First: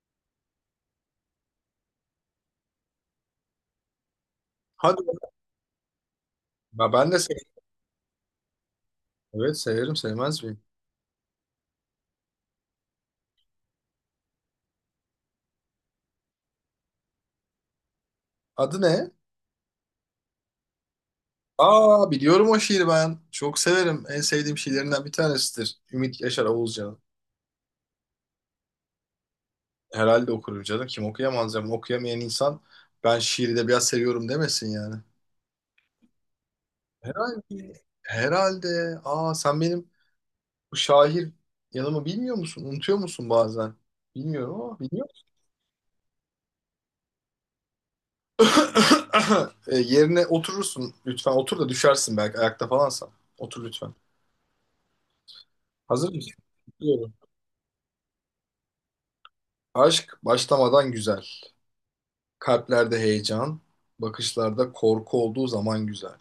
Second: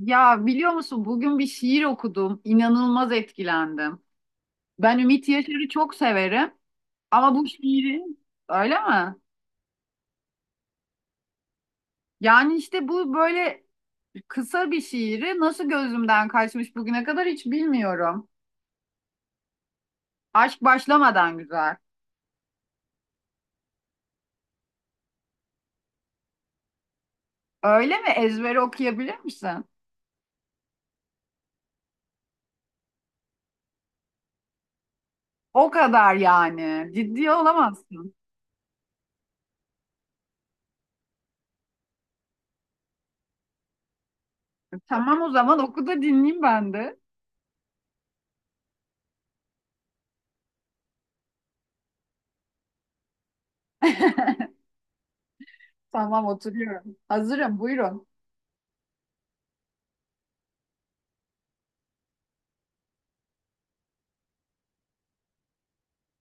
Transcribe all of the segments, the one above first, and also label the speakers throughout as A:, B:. A: Ya biliyor musun bugün bir şiir okudum. İnanılmaz etkilendim. Ben
B: Hadi.
A: Ümit Yaşar'ı çok severim
B: Ya ben de
A: ama bu
B: severim.
A: şiiri öyle mi?
B: Evet severim sevmez miyim?
A: Yani işte bu böyle kısa bir şiiri nasıl gözümden kaçmış bugüne kadar hiç bilmiyorum.
B: Adı ne?
A: Aşk başlamadan güzel.
B: Aa biliyorum o şiiri ben. Çok severim. En sevdiğim şiirlerinden bir tanesidir. Ümit Yaşar Oğuzcan'ın.
A: Öyle mi? Ezbere okuyabilir misin?
B: Herhalde okurum canım. Kim okuyamaz canım. Okuyamayan insan ben şiiri de biraz seviyorum demesin yani.
A: O kadar yani. Ciddi
B: Herhalde.
A: olamazsın.
B: Herhalde. Aa sen benim bu şair yanımı bilmiyor musun? Unutuyor musun bazen? Bilmiyorum ama biliyor
A: Tamam
B: musun?
A: o zaman oku da dinleyeyim ben de.
B: Yerine oturursun. Lütfen otur da düşersin belki ayakta falansan. Otur lütfen. Hazır
A: Tamam
B: mısın?
A: oturuyorum.
B: Bekliyorum.
A: Hazırım buyurun.
B: Aşk başlamadan güzel. Kalplerde heyecan, bakışlarda korku olduğu zaman güzel.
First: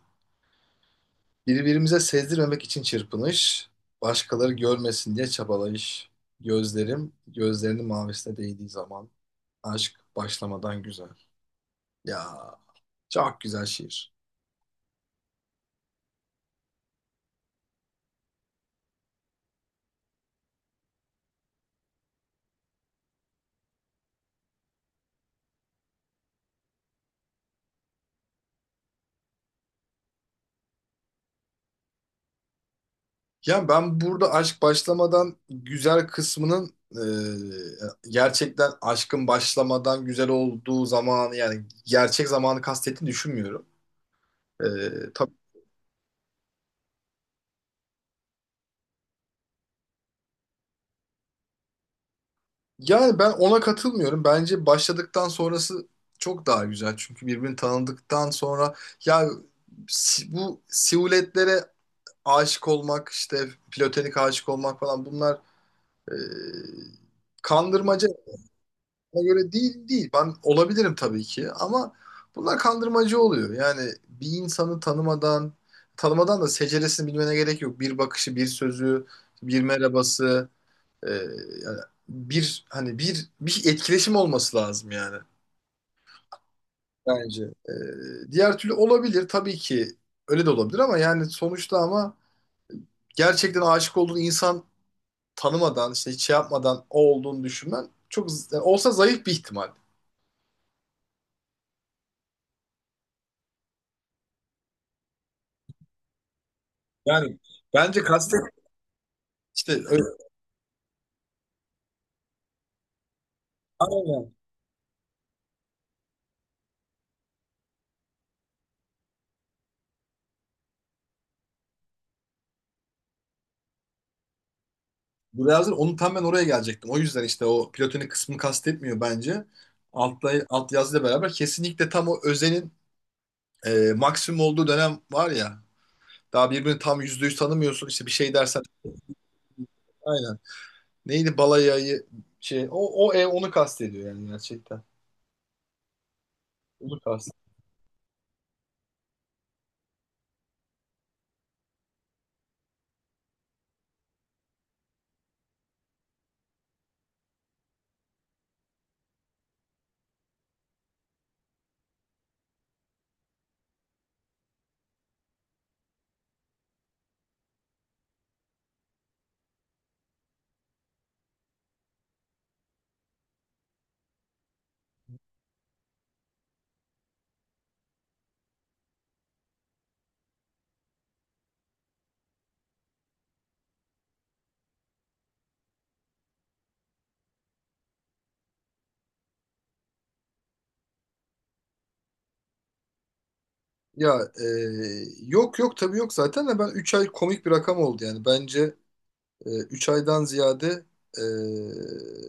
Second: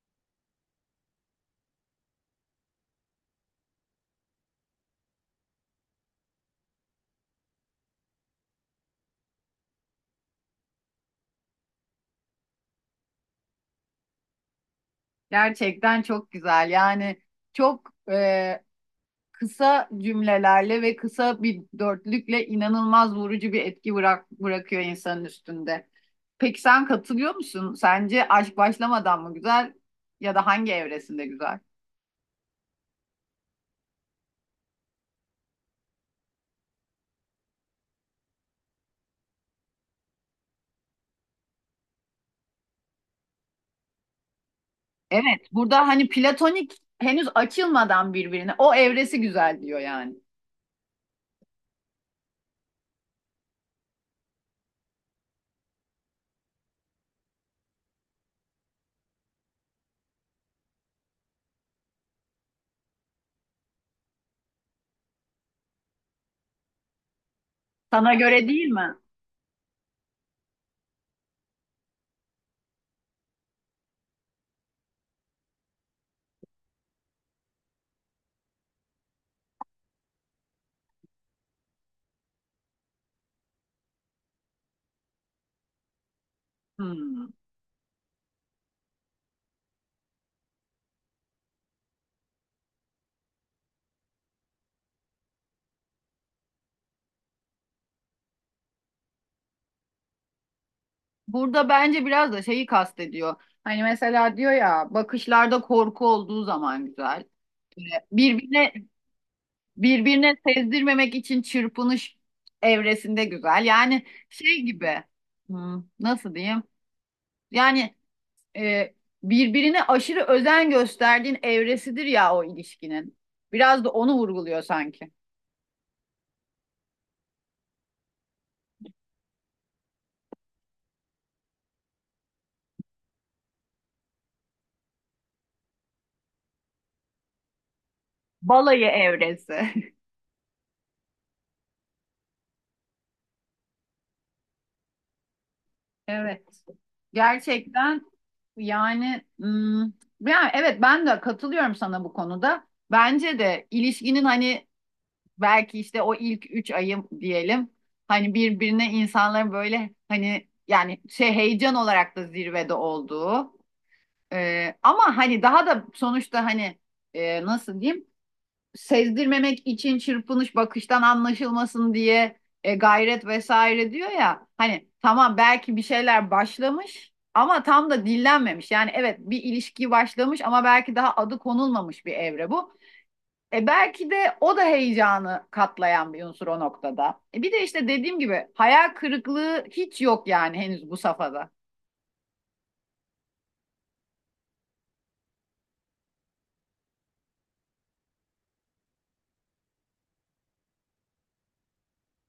B: Birbirimize sezdirmemek için çırpınış, başkaları görmesin diye çabalayış. Gözlerim, gözlerinin mavisine değdiği zaman aşk başlamadan güzel. Ya çok güzel şiir.
A: Gerçekten çok güzel. Yani çok kısa cümlelerle ve kısa bir dörtlükle inanılmaz vurucu bir etki bırakıyor insanın üstünde. Peki sen katılıyor musun? Sence aşk başlamadan mı güzel ya da hangi evresinde güzel?
B: Ya ben burada aşk başlamadan güzel kısmının gerçekten aşkın başlamadan güzel olduğu zamanı yani gerçek zamanı kastettiğini düşünmüyorum. E, tabii.
A: Evet, burada hani platonik henüz açılmadan birbirine o evresi güzel diyor yani.
B: Yani ben ona katılmıyorum. Bence başladıktan sonrası çok daha güzel. Çünkü birbirini tanıdıktan sonra ya bu siluetlere aşık olmak işte platonik aşık olmak falan bunlar e, kandırmaca.
A: Sana göre değil mi?
B: Bana göre değil değil. Ben olabilirim tabii ki ama bunlar kandırmacı oluyor. Yani bir insanı tanımadan tanımadan da seceresini bilmene gerek yok. Bir bakışı, bir sözü, bir merhabası. Ee, yani bir hani bir etkileşim olması lazım yani
A: Hmm.
B: bence. Diğer türlü olabilir tabii ki öyle de olabilir ama yani sonuçta ama gerçekten aşık olduğun insan tanımadan işte hiç şey yapmadan o olduğunu düşünmen çok yani olsa zayıf bir ihtimal.
A: Burada bence biraz da şeyi kastediyor. Hani mesela diyor ya bakışlarda korku olduğu zaman güzel.
B: Yani
A: Ee,
B: bence
A: Birbirine
B: işte öyle,
A: birbirine sezdirmemek için çırpınış evresinde güzel. Yani
B: aynen.
A: şey gibi nasıl diyeyim? Yani e, birbirine aşırı özen gösterdiğin evresidir ya o ilişkinin. Biraz da onu vurguluyor sanki.
B: Bu lazım. Onu tam ben oraya gelecektim. O yüzden işte o platonik kısmını kastetmiyor bence. Alt yazıyla beraber kesinlikle tam o özenin maksimum olduğu dönem var ya. Daha birbirini tam %100 tanımıyorsun. İşte bir şey dersen
A: Balayı evresi.
B: aynen. Neydi balayayı şey o ev onu kastediyor yani gerçekten.
A: Evet.
B: Onu kast.
A: Gerçekten yani yani evet ben de katılıyorum sana bu konuda. Bence de ilişkinin hani belki işte o ilk 3 ayım diyelim hani birbirine insanların böyle hani yani şey heyecan olarak da zirvede olduğu. Ama hani daha da sonuçta hani nasıl diyeyim sezdirmemek için çırpınış bakıştan anlaşılmasın diye gayret vesaire diyor ya hani tamam belki bir şeyler başlamış ama tam da dillenmemiş yani evet bir ilişki başlamış ama belki daha adı konulmamış bir evre bu. E belki de o da heyecanı katlayan bir unsur o noktada. E bir de işte dediğim gibi hayal kırıklığı hiç yok yani henüz bu safhada.
B: Ya yok yok tabii yok zaten de ben 3 ay komik bir rakam oldu yani. Bence 3 aydan ziyade e,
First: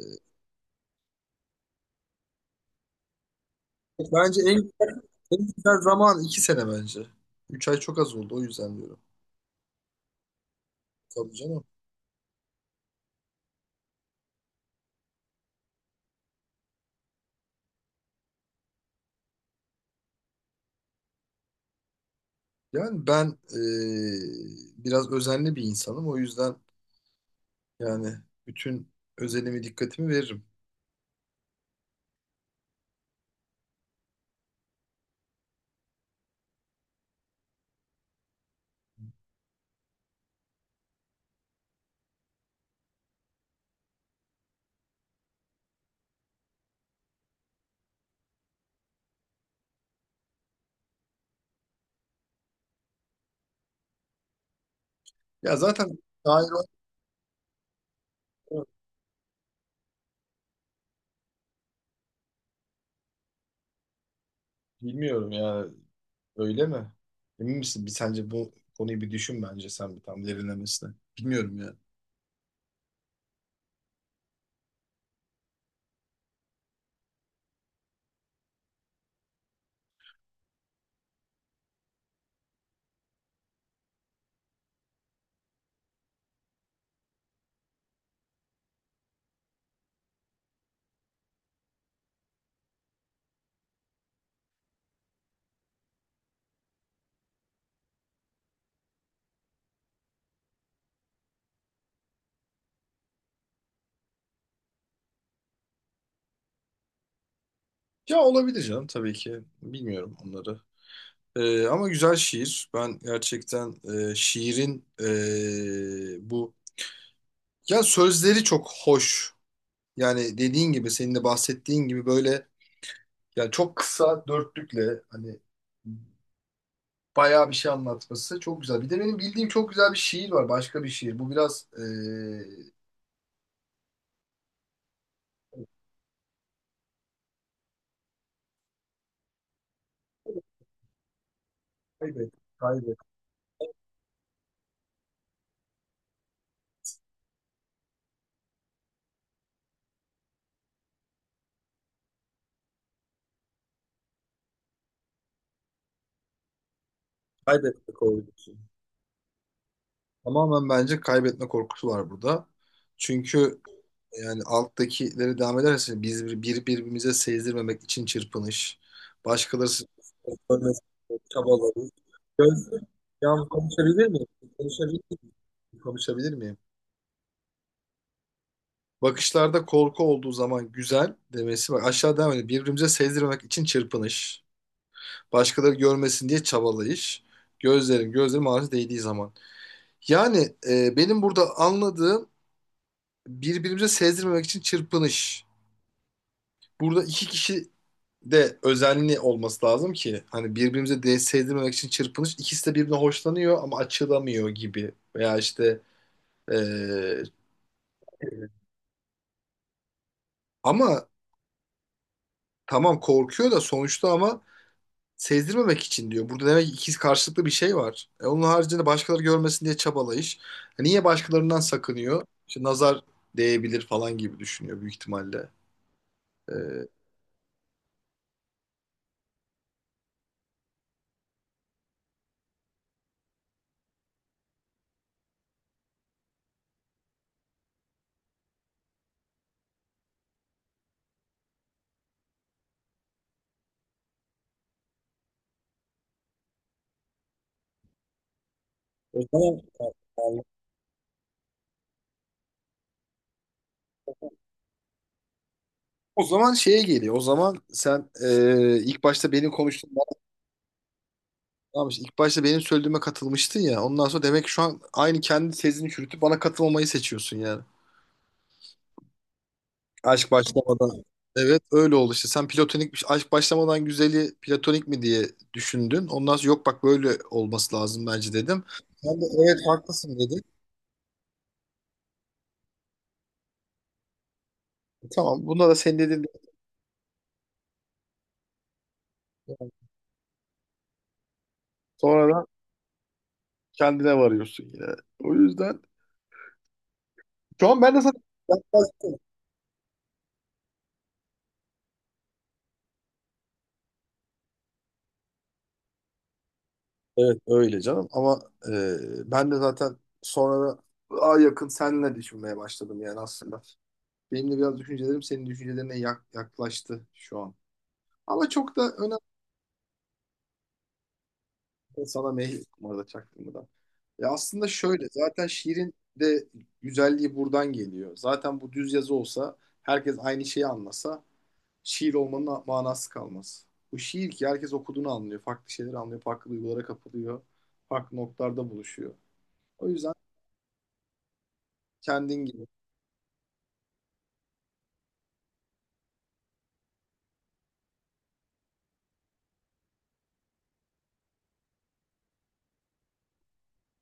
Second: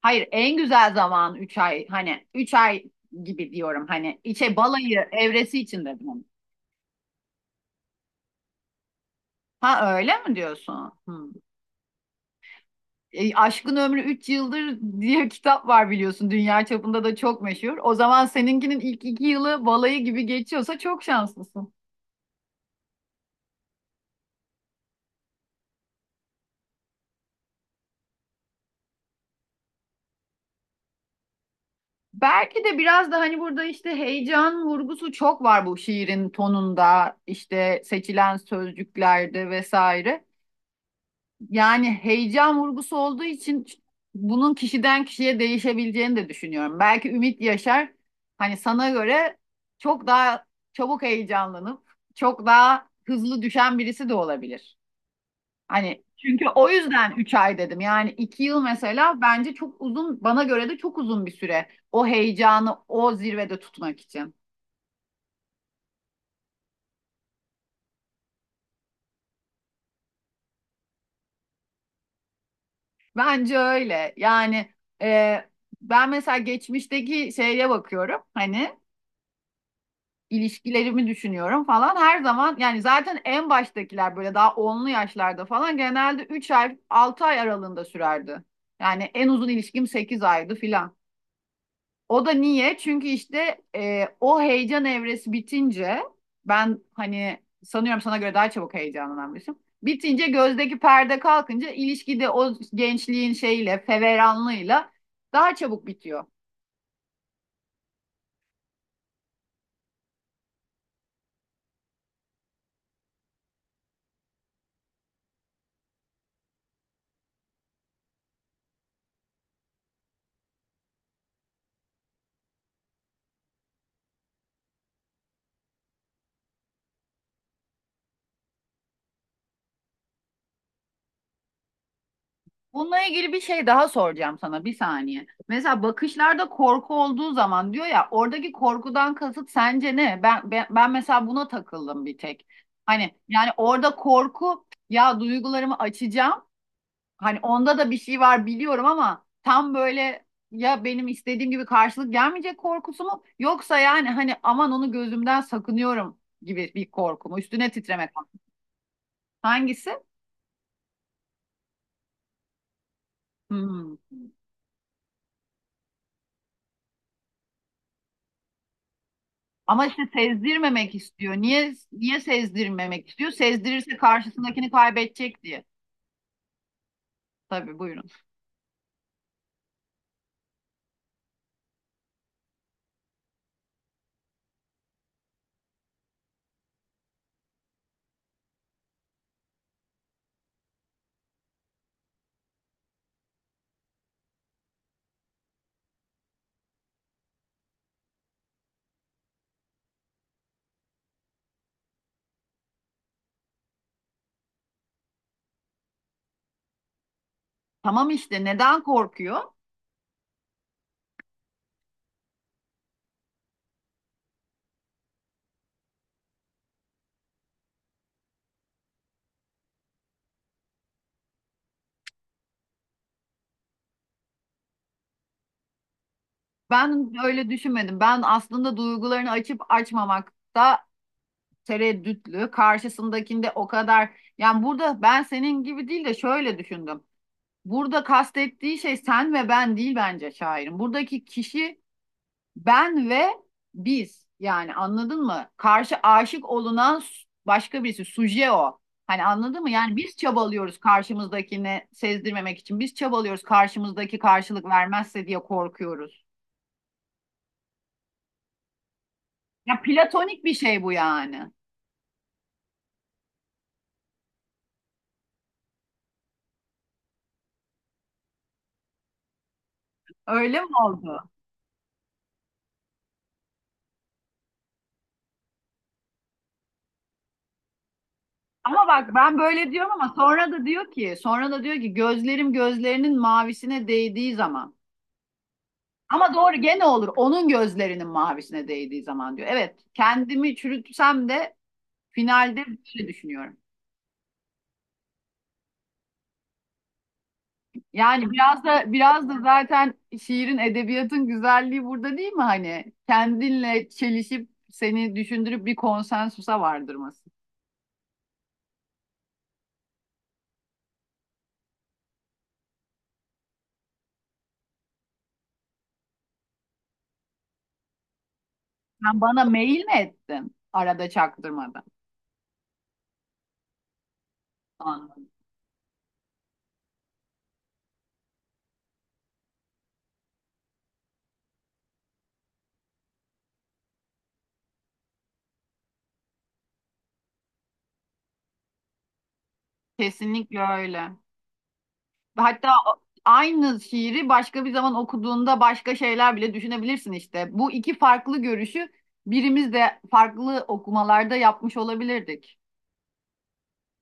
A: Hayır en güzel zaman 3 ay, hani 3 ay gibi diyorum, hani
B: bence en,
A: içe balayı
B: en
A: evresi
B: güzel
A: için dedim
B: zaman
A: onu.
B: 2 sene bence. 3 ay çok az oldu o yüzden diyorum.
A: Ha öyle mi diyorsun? Hmm.
B: Tabii canım.
A: E, Aşkın Ömrü 3 Yıldır diye bir kitap var biliyorsun, dünya çapında da çok meşhur. O zaman seninkinin ilk 2 yılı balayı gibi geçiyorsa çok şanslısın.
B: Yani ben biraz özenli bir insanım. O yüzden yani bütün özenimi dikkatimi veririm.
A: Belki de biraz da hani burada işte heyecan vurgusu çok var bu şiirin tonunda, işte seçilen sözcüklerde vesaire. Yani heyecan vurgusu olduğu için bunun kişiden kişiye değişebileceğini de düşünüyorum. Belki Ümit Yaşar hani sana göre çok daha çabuk heyecanlanıp çok daha hızlı düşen birisi de olabilir.
B: Ya zaten
A: Hani çünkü
B: dair
A: o yüzden 3 ay dedim. Yani 2 yıl
B: olmuyor.
A: mesela bence çok uzun, bana göre de çok uzun bir süre. O heyecanı o zirvede tutmak için.
B: Bilmiyorum ya, öyle mi? Emin misin? Bir sence bu konuyu bir düşün bence sen bir tam derinlemesine. Bilmiyorum ya.
A: Bence öyle. Yani e, ben mesela geçmişteki şeye bakıyorum. Hani ilişkilerimi düşünüyorum falan. Her zaman yani zaten en baştakiler böyle daha onlu yaşlarda falan genelde 3 ay 6 ay aralığında sürerdi. Yani en uzun ilişkim 8 aydı filan. O da niye? Çünkü işte o heyecan evresi bitince ben hani sanıyorum sana göre daha çabuk heyecanlanan birisiyim. Bitince gözdeki perde kalkınca ilişkide o gençliğin şeyle, feveranlığıyla daha çabuk bitiyor.
B: Ya olabilir canım tabii ki. Bilmiyorum onları. Ama güzel şiir. Ben gerçekten şiirin bu ya sözleri çok hoş. Yani dediğin gibi senin de bahsettiğin gibi böyle yani çok kısa dörtlükle hani bayağı bir şey anlatması. Çok güzel. Bir de benim bildiğim çok güzel bir şiir var. Başka bir şiir. Bu biraz
A: Bununla ilgili bir şey daha soracağım sana bir saniye. Mesela bakışlarda korku olduğu zaman diyor ya, oradaki korkudan kasıt sence ne? Ben mesela buna takıldım bir
B: kaybet,
A: tek.
B: kaybet,
A: Hani yani orada korku, ya duygularımı açacağım. Hani onda da bir şey var biliyorum ama tam böyle ya benim istediğim gibi karşılık gelmeyecek korkusu mu yoksa yani hani aman onu gözümden sakınıyorum gibi bir korku mu? Üstüne
B: kaybetme
A: titremek mi?
B: korkusu.
A: Hangisi?
B: Tamamen bence kaybetme korkusu var burada. Çünkü
A: Hmm.
B: yani alttakileri devam ederse biz birbirimize sezdirmemek için çırpınış, başkaları
A: Ama işte
B: görmesin
A: sezdirmemek istiyor. Niye
B: çabaları.
A: niye
B: Gözde,
A: sezdirmemek istiyor?
B: yalnız
A: Sezdirirse
B: konuşabilir miyim?
A: karşısındakini
B: Konuşabilir miyim?
A: kaybedecek diye.
B: Konuşabilir miyim?
A: Tabii buyurun.
B: Bakışlarda korku olduğu zaman güzel demesi. Bak aşağı devam ediyor. Birbirimize sezdirmek için çırpınış. Başkaları görmesin diye çabalayış. Gözlerin ağzı değdiği zaman. Yani benim burada anladığım birbirimize sezdirmemek için çırpınış. Burada iki kişi de özenli olması lazım ki hani birbirimize de sezdirmemek için çırpınış. İkisi de birbirine hoşlanıyor ama açılamıyor gibi. Veya işte e,
A: Tamam işte neden korkuyor?
B: ama tamam korkuyor da sonuçta ama sezdirmemek için diyor. Burada demek ki ikiz karşılıklı bir şey var. E onun haricinde başkaları görmesin diye çabalayış. E niye başkalarından sakınıyor? İşte nazar değebilir falan gibi düşünüyor büyük ihtimalle. E,
A: Ben öyle düşünmedim. Ben aslında duygularını açıp açmamakta tereddütlü. Karşısındakinde o kadar, yani burada ben senin gibi değil de şöyle düşündüm. Burada kastettiği şey sen ve ben değil bence şairin. Buradaki kişi ben ve biz. Yani anladın mı? Karşı aşık olunan başka birisi, suje o.
B: o
A: Hani
B: zaman
A: anladın mı? Yani biz çabalıyoruz karşımızdakini sezdirmemek için. Biz çabalıyoruz, karşımızdaki karşılık vermezse diye korkuyoruz.
B: o zaman şeye geliyor. O zaman sen ilk başta benim
A: Ya
B: konuştuğum
A: platonik bir şey bu yani.
B: anlamış. İlk başta benim söylediğime katılmıştın ya. Ondan sonra demek ki şu an aynı kendi tezini çürütüp bana katılmamayı seçiyorsun yani. Aşk
A: Öyle mi
B: başlamadan.
A: oldu?
B: Evet, öyle oldu işte. Sen platonik bir şey, aşk başlamadan güzeli platonik mi diye düşündün. Ondan sonra yok bak böyle olması lazım bence dedim.
A: Ama bak
B: Ben de
A: ben
B: evet
A: böyle diyorum ama
B: haklısın dedim.
A: sonra da diyor ki gözlerim gözlerinin mavisine değdiği zaman.
B: Tamam, bunda da senin dediğin
A: Ama doğru gene olur, onun gözlerinin mavisine değdiği zaman diyor. Evet kendimi çürütsem de
B: sonradan
A: finalde böyle düşünüyorum.
B: kendine varıyorsun yine. O yüzden şu an ben de zaten.
A: Yani biraz da zaten şiirin, edebiyatın güzelliği burada değil mi hani? Kendinle çelişip seni düşündürüp bir konsensusa vardırması.
B: Evet öyle canım ama ben de zaten sonra daha yakın seninle düşünmeye başladım yani aslında. Benim de biraz düşüncelerim senin düşüncelerine yaklaştı şu an. Ama çok da önemli.
A: Sen bana mail mi ettin arada çaktırmadan?
B: Sana meyil numarada çaktığımı da. Ya aslında şöyle
A: Anladım.
B: zaten şiirin de güzelliği buradan geliyor. Zaten bu düz yazı olsa herkes aynı şeyi anlasa şiir olmanın manası kalmaz. Bu şiir ki herkes okuduğunu anlıyor. Farklı şeyleri anlıyor. Farklı duygulara kapılıyor. Farklı noktalarda buluşuyor. O yüzden
A: Kesinlikle öyle.
B: kendin gibi.
A: Hatta aynı şiiri başka bir zaman okuduğunda başka şeyler bile düşünebilirsin işte. Bu iki farklı görüşü birimiz de farklı okumalarda yapmış olabilirdik.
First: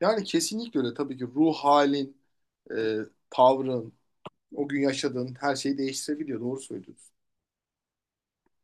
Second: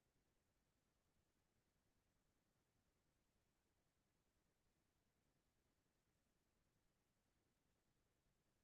B: Yani kesinlikle öyle. Tabii ki ruh halin, e, tavrın, o gün yaşadığın her şeyi değiştirebiliyor. Doğru söylüyorsun.